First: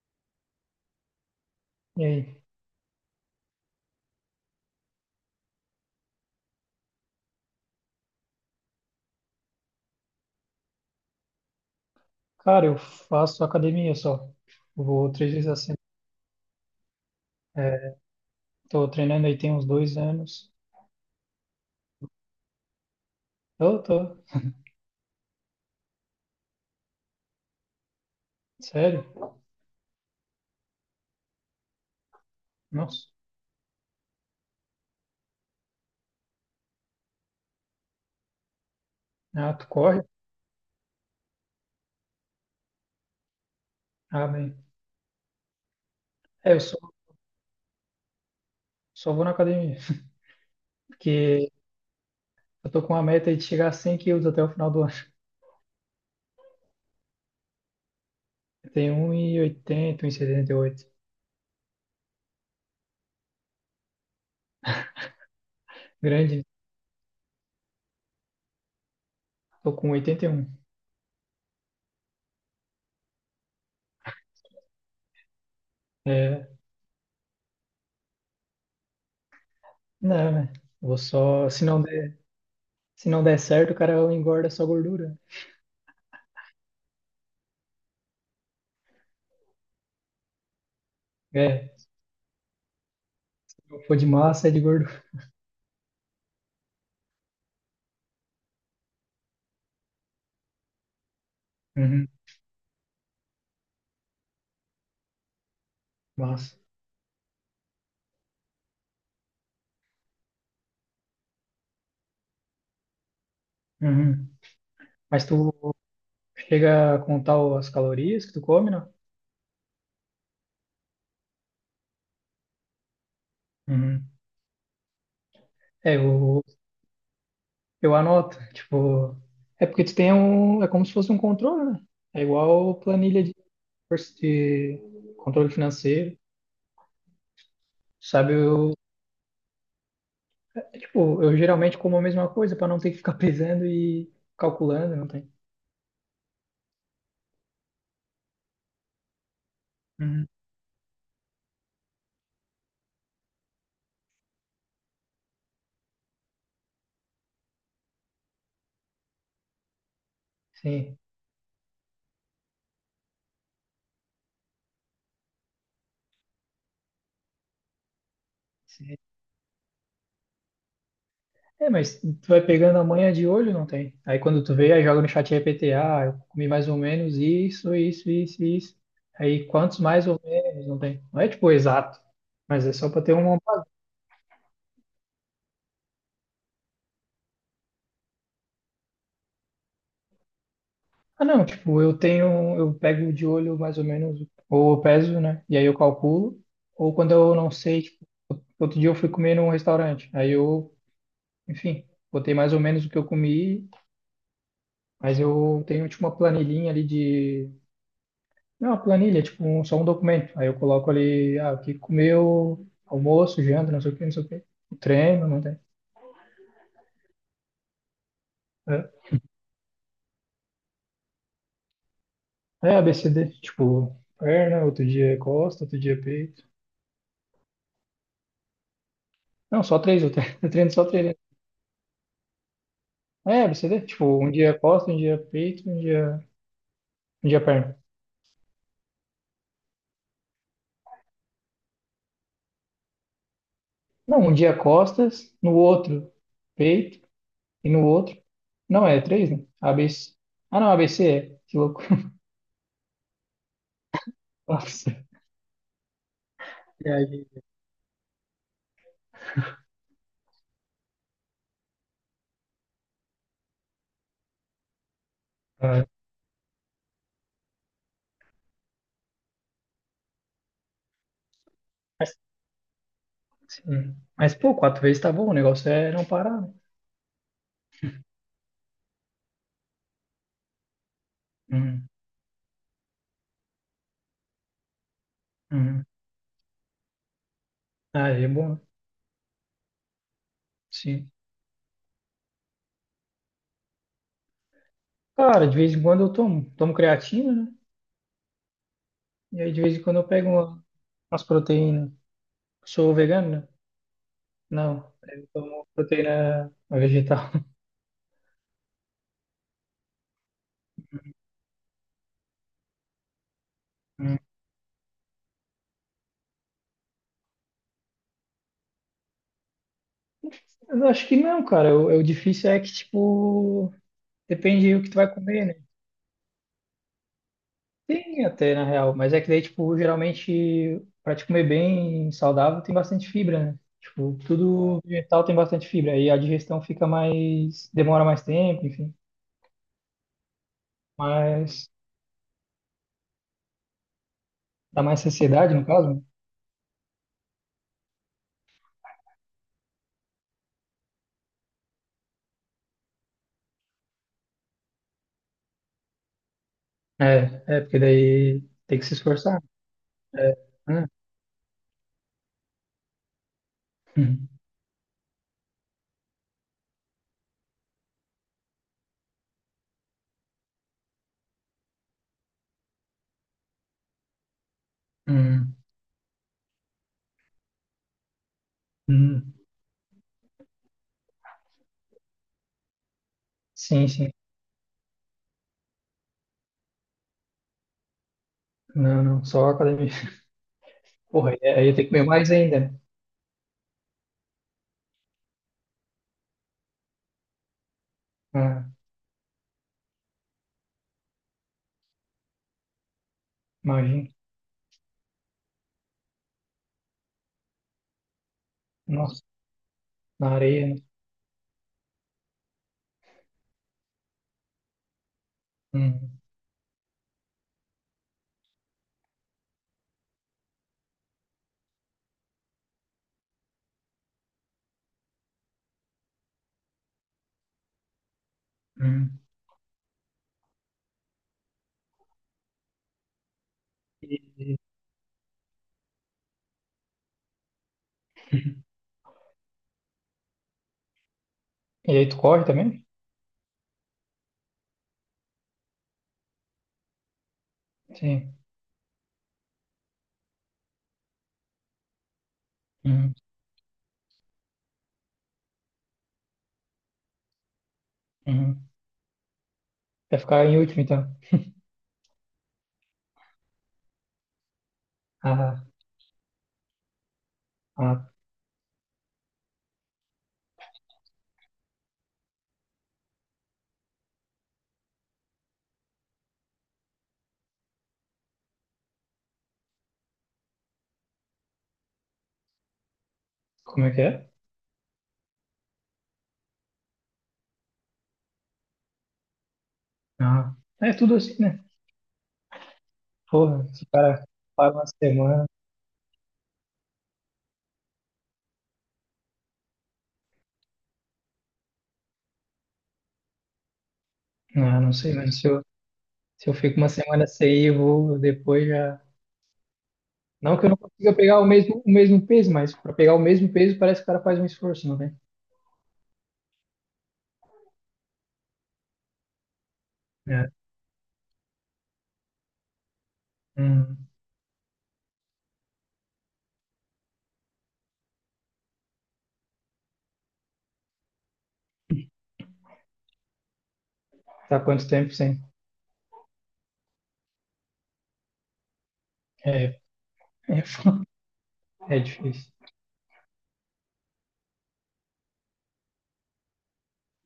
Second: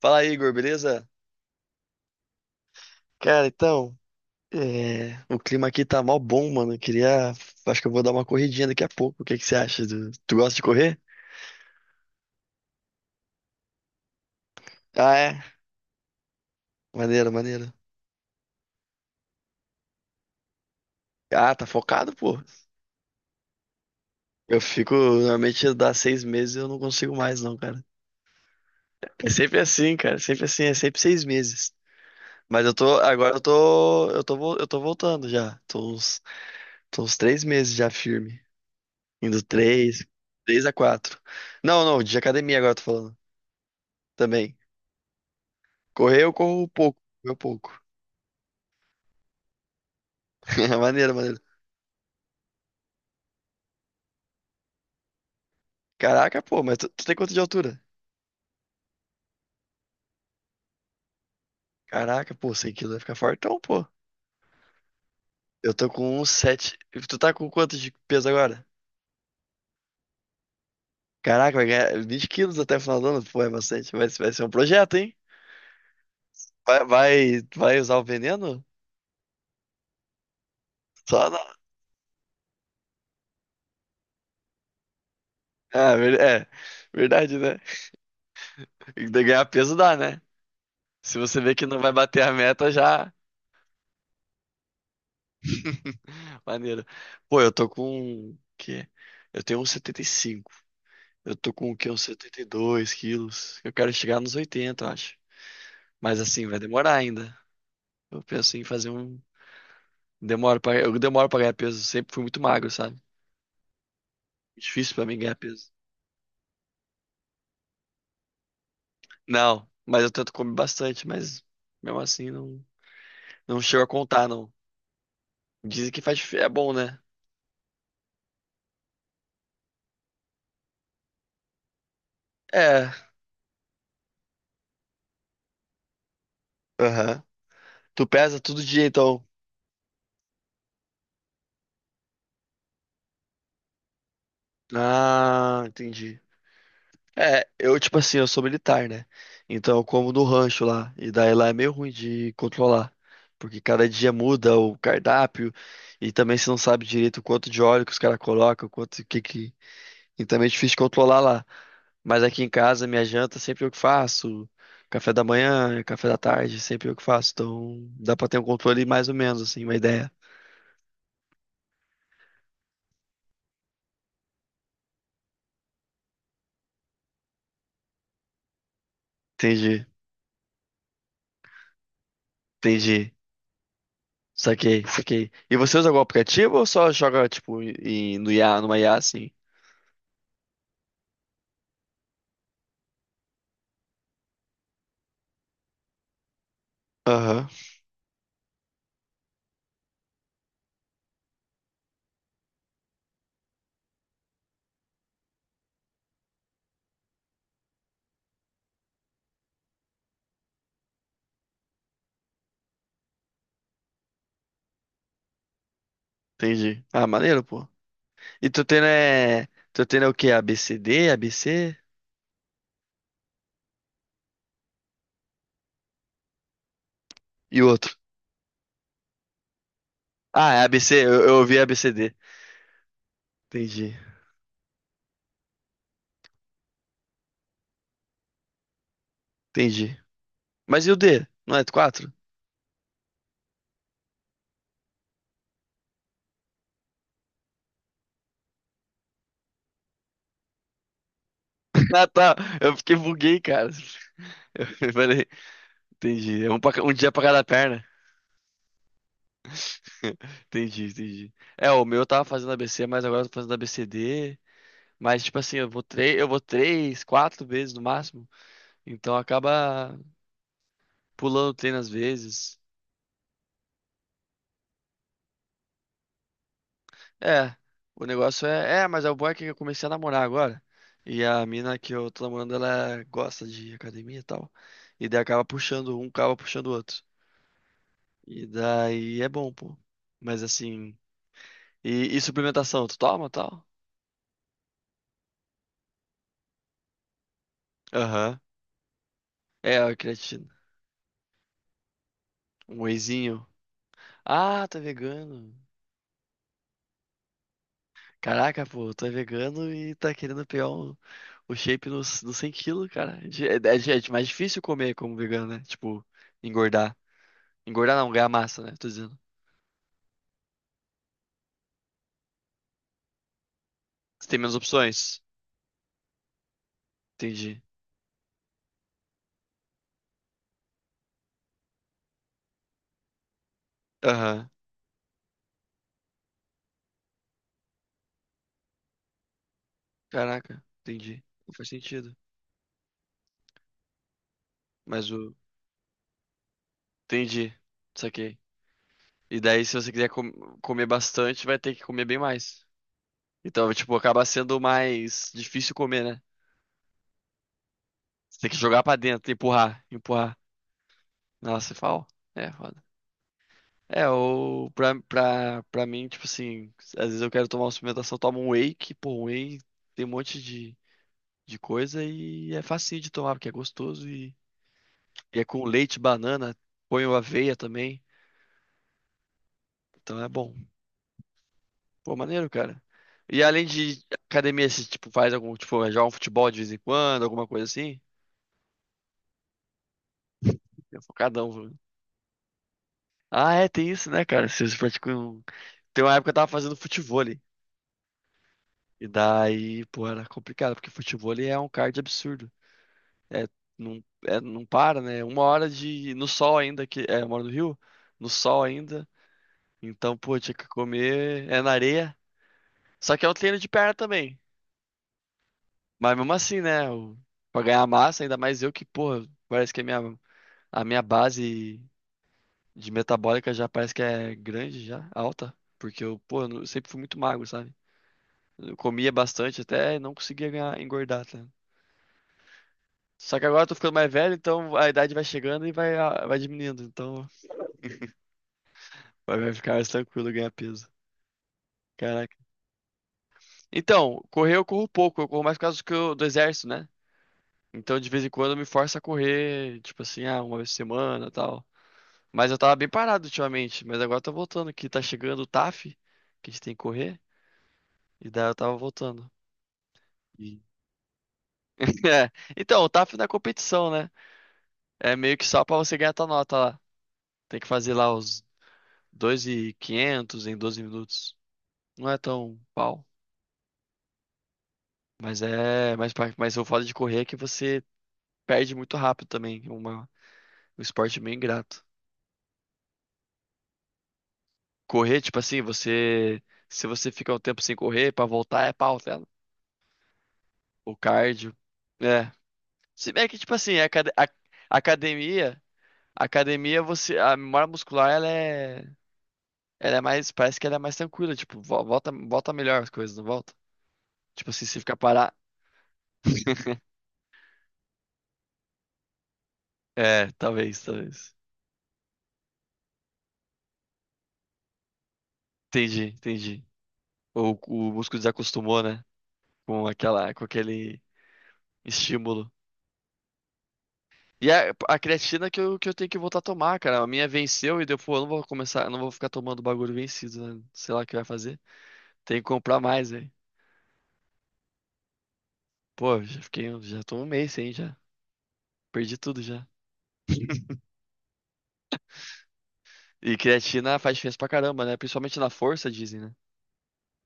Fala aí, Igor, beleza? E aí? Cara, então, o clima aqui tá mó bom, mano. Eu queria. Acho que eu vou dar uma corridinha daqui a pouco. O que que você acha? Tu gosta de correr? Cara, eu faço academia só. Eu vou Ah, três é? vezes a semana. Maneiro, maneiro. É, tô treinando aí tem uns dois anos. Ah, tá focado, pô. Eu tô. Eu fico. Normalmente dá 6 meses e eu não consigo mais, não, cara. Sério? É sempre assim, cara. Sempre assim, é sempre 6 meses. Mas eu tô. Nossa. Agora eu tô. Eu tô voltando já. Tô uns 3 meses já firme. Indo Ah, tu corre? três. Três a quatro. Não, não, de academia agora eu tô falando. Ah, Também. bem. Correr eu É, eu corro um só, pouco, meu pouco. só vou na academia. Maneiro, maneiro. Porque eu tô com uma meta aí de chegar a 100 quilos até o final do ano. Caraca, pô, mas tu tem quanto de altura? Eu tenho um e oitenta, um e setenta e oito. Caraca, pô, 100 quilos vai ficar fortão, pô. Eu tô com Grande. 1,7. E tu tá com quanto de peso agora? Tô com 81. Caraca, vai ganhar 20 quilos até o final do ano, pô, é bastante. Vai ser um projeto, hein? É, Vai usar o veneno? não, né? Vou Só não. só... Se não der, se não der certo, o cara engorda só gordura. Ah, verdade, né? E daí ganhar peso dá, né? Se você vê que É, não vai bater a meta, já. se eu for de massa, é de gordura. Maneiro. Pô, eu tô com. Que? Eu tenho um 1,75. Eu tô com o quê? Uns Uhum, 72 quilos. Eu quero chegar nos 80, eu acho. Mas assim, massa. vai demorar ainda. Eu penso em fazer um. Eu demoro pra ganhar peso. Sempre fui muito magro, sabe? Uhum. Difícil pra mim Mas ganhar tu peso. Chega a contar as calorias que tu come, não? Não, mas eu tento comer bastante, mas mesmo assim não, não chego a Uhum. contar, não. Dizem É, que eu, é bom, né? eu anoto. Tipo, é porque tu tem um. É como se fosse um controle, né? É igual É. planilha de controle financeiro. Aham. Tu Sabe, pesa todo eu, dia, então. é, tipo, eu geralmente como a mesma coisa para não ter que ficar pesando e calculando, não tem? Ah, entendi. É, eu, tipo assim, eu sou militar, né? Então eu como no Uhum. rancho lá. E daí lá é meio ruim de controlar. Porque cada dia muda o cardápio. E também você não sabe direito o quanto de óleo que os caras colocam, quanto o que que. E também é difícil de Sim. controlar lá. Mas aqui em casa, minha janta sempre eu que faço. Café da manhã, café da tarde, sempre eu que faço. Então dá pra ter um controle mais ou menos, assim, uma ideia. É, mas tu vai pegando a manha de olho, não tem? Aí quando tu vê, aí joga no chat GPT, ah, eu comi mais ou menos isso, isso, isso, isso. Aí quantos Entendi, mais ou menos, não tem? Não é tipo exato, mas é só pra ter entendi. uma... Saquei, saquei. E você usa algum aplicativo ou só joga, tipo, no IA, numa IA assim? Ah, não, tipo, eu tenho, eu pego de olho mais ou menos, ou eu peso, né? E aí eu calculo. Ou quando eu Aham. não sei, tipo, outro dia eu fui comer num restaurante, enfim, botei mais ou menos o que eu comi, mas eu tenho tipo uma planilhinha ali de Não, uma planilha, tipo, só um documento. Aí eu coloco ali, ah, o que comeu, almoço, janta, não sei o que, não sei o que. Treino, não tem. Entendi. Ah, maneiro, pô. E tu tendo É, é. Tu tendo é o quê? ABCD, ABC é ABCD, tipo, perna, outro dia é costa, outro dia é peito. e o outro. Não, só três, eu treino, eu Ah, é a treino só ABC, três, né? eu ouvi ABCD. É, ABCD, Entendi, tipo, um dia é costa, um dia é peito, um dia é perna. entendi. Mas e o D? Não é 4? Não, um dia é costas, no outro peito e no outro. Não, é três, né? ABC. Ah, não, ABC é. Que louco. Ah, tá. Eu fiquei buguei, cara. Eu Nossa. falei, entendi. É E um dia pra aí, cada perna. Entendi, entendi. É, o meu eu tava fazendo ABC, mas agora eu tô fazendo ABCD. Mas, tipo assim, ah, eu vou três, quatro vezes no máximo. Então acaba pulando treino às vezes. sim. Mas, pô, quatro vezes tá bom. O negócio é não parar, né? É, o negócio é. É, mas é o bom é que eu comecei a namorar agora. E a mina Uhum. que eu tô namorando, ela gosta de academia e tal. E daí Uhum. Um acaba puxando o outro. Ah, é E bom, né? daí é bom, pô. Mas assim. Sim. E suplementação, tu toma tal? Cara, de vez em quando eu tomo. Tomo creatina, né? Aham. E aí de vez É, em a quando eu creatina. Umas proteínas. Um Sou vegano, wheyzinho. né? Ah, tá Não. Eu vegano. tomo proteína vegetal. Caraca, pô, tu é vegano e tá querendo pegar o shape nos 100 quilos, cara. É Hum. mais difícil comer como vegano, né? Tipo, engordar. Engordar não, ganhar massa, né? Tô dizendo. Eu acho que não, cara. O difícil é que, tipo, Você tem menos depende do que tu vai opções. comer, né? Entendi. Tem até, na real, mas é que daí, tipo, geralmente, pra te comer bem saudável, tem bastante fibra, né? Tipo, Aham. tudo vegetal tem bastante fibra, aí a digestão fica mais, demora mais tempo, enfim, Caraca, entendi. Não faz mas sentido. dá mais Mas o. saciedade, no caso, né? Entendi. Saquei. E daí, se você quiser comer bastante, vai ter que comer bem mais. Então, tipo, acaba sendo mais difícil comer, né? É, é, porque Você daí tem que tem jogar que se pra dentro, esforçar, empurrar, né? empurrar. É, né? Nossa, fala. É, foda. É, Hum, ou pra mim, tipo assim, às vezes eu quero tomar uma suplementação, eu tomo um whey, que, pô, um whey tem um monte de coisa e é facinho de tomar, porque é gostoso e. E é hum, com leite, banana, ponho aveia também. hum. Então é bom. Pô, maneiro, cara. E além Sim, de sim. academia, você, tipo, faz algum, tipo, joga um futebol de vez em quando, alguma coisa assim? Não, não, só academia. É Porra, aí focadão, aí eu viu? tenho que comer mais ainda, né? Ah, é, tem isso, né, cara? Vocês praticam... Tem uma época que eu tava fazendo futevôlei. Ah, E daí, pô, era complicado, porque futevôlei é um cardio absurdo. É, não, imagina. é, não para, né? Uma hora de... No sol ainda, que... É, eu moro no Rio. No sol ainda. Nossa, Então, na pô, tinha que areia, né? comer... É na areia. Só que é um treino de perna também. Mas Hum, mesmo assim, né? Pra ganhar massa, ainda mais eu que, porra, parece que a minha base de metabólica já parece que é grande, já, alta. Porque eu, pô, eu não- sempre fui muito magro, sabe? Eu comia hum. bastante até e não conseguia ganhar, engordar, tá? Só que agora eu tô ficando mais velho, E, então a idade vai chegando e vai diminuindo. Então vai ficar mais tranquilo ganhar peso. e aí tu Caraca. corre também? Então, correr eu corro pouco, eu corro mais por causa que do exército, né? Então de vez em Sim. quando eu me forço a correr, tipo assim, uma vez por semana e tal. Mas eu tava bem Hum. parado ultimamente, mas agora eu tô voltando, que tá chegando o TAF, que a gente tem que correr, e daí eu Uhum. tava voltando. Vai ficar em E- último, então. É, então, o TAF não é competição, né? É meio que Ah, só pra você ganhar tua nota lá. Tem que fazer ah, lá os 2.500 em 12 minutos. Não é tão pau, mas o foda de correr é que você perde muito rápido também, é um esporte meio ingrato. como é que é? Correr, tipo assim, se você fica um tempo sem correr, pra voltar é pau, tá ligado? Ah, é O tudo assim, cardio. né? É. Se bem que, tipo Porra, assim, se a, o acad- cara a- para uma semana, academia, academia, você, a memória muscular, ela é, mais, parece que ela é mais tranquila, tipo, volta melhor as coisas, não volta? Tipo assim, se ah, não ficar sei, parar, se eu fico uma semana sem ir, eu vou depois já. é, Não que eu não talvez, consiga talvez. pegar o mesmo peso, mas para pegar o mesmo peso parece que o cara faz um esforço, não tem? Entendi, entendi. O músculo desacostumou, né, com aquela, com É. aquele estímulo. Hum. E a creatina que eu tenho que voltar a tomar, cara, a minha venceu e deu, pô, eu não vou começar, eu não vou ficar tomando bagulho vencido, né, sei lá o que vai fazer. Tem que comprar mais, velho. Tá quanto tempo sem? Pô, já fiquei, já tô um mês sem já. Perdi tudo É, já. é, é difícil. E creatina faz diferença pra caramba, né? Principalmente na força, dizem, né?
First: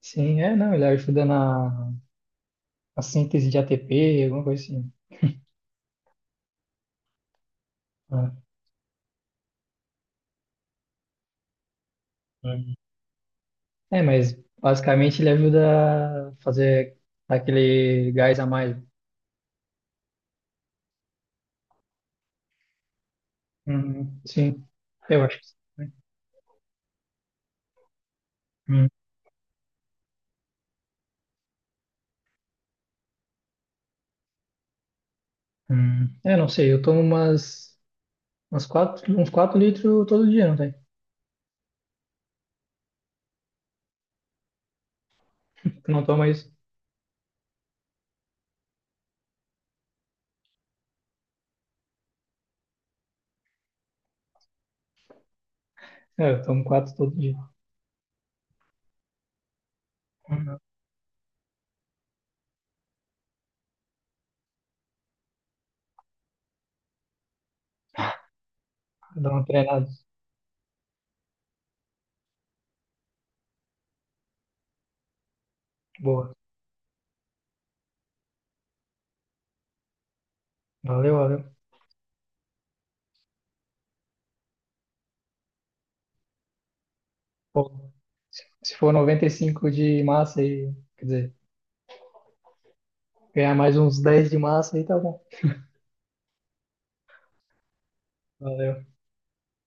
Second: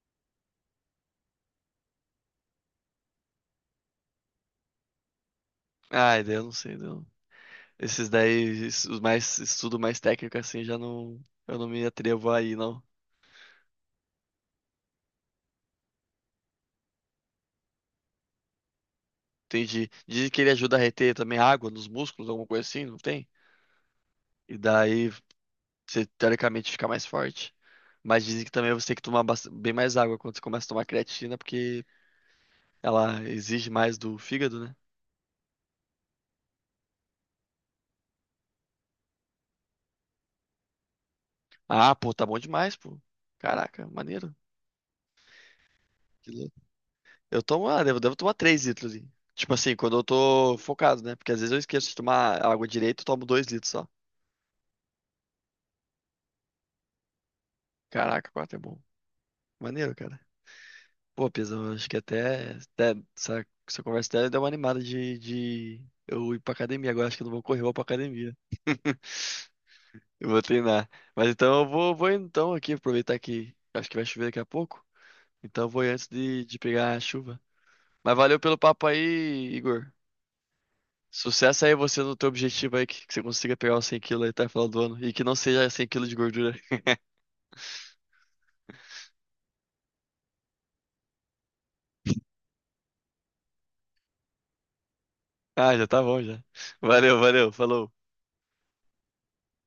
Sim, não, ele ajuda na síntese de ATP, alguma coisa assim. Ai, daí eu não sei, não. Esses Ah, daí, os mais estudo mais técnico assim, já não, eu não me atrevo aí, é. não. É, mas basicamente ele ajuda a fazer aquele gás a mais. Entendi. Dizem que ele ajuda a reter também água nos músculos, alguma coisa assim, não tem? Uhum, E sim, daí eu acho que sim. você teoricamente fica mais forte. Mas dizem que também você Hum, tem que tomar bem mais água quando você começa a tomar creatina, porque ela exige mais do fígado, né? É, não sei, umas quatro, uns 4 litros todo dia, não tem? Ah, pô, tá bom demais, pô. Caraca, maneiro. Tu não toma isso? Eu tomo, devo tomar 3 litros, hein? Tipo assim, quando eu tô focado, né? Porque às vezes eu esqueço de tomar água direito, eu tomo 2 litros só. É, eu tomo 4 todo dia. Caraca, 4 é bom. Maneiro, cara. Uhum. Pô, Pizão, eu acho que até essa conversa até deu uma animada de eu ir pra academia. Agora acho que eu não vou correr, eu vou pra academia. Dá uma treinada. Eu vou treinar. Mas então eu vou indo então aqui, aproveitar que acho que vai chover daqui a pouco. Então eu vou ir antes Boa. de pegar a chuva. Mas valeu pelo papo aí, Igor. Valeu, valeu. Sucesso aí você no teu objetivo aí, que você consiga pegar os 100 quilos aí até o final do ano. E que não seja 100 quilos de gordura. Se for 95 de massa e, quer dizer, ganhar mais uns 10 de massa aí, tá bom. Ah, já tá bom já. Valeu, valeu, falou. Valeu.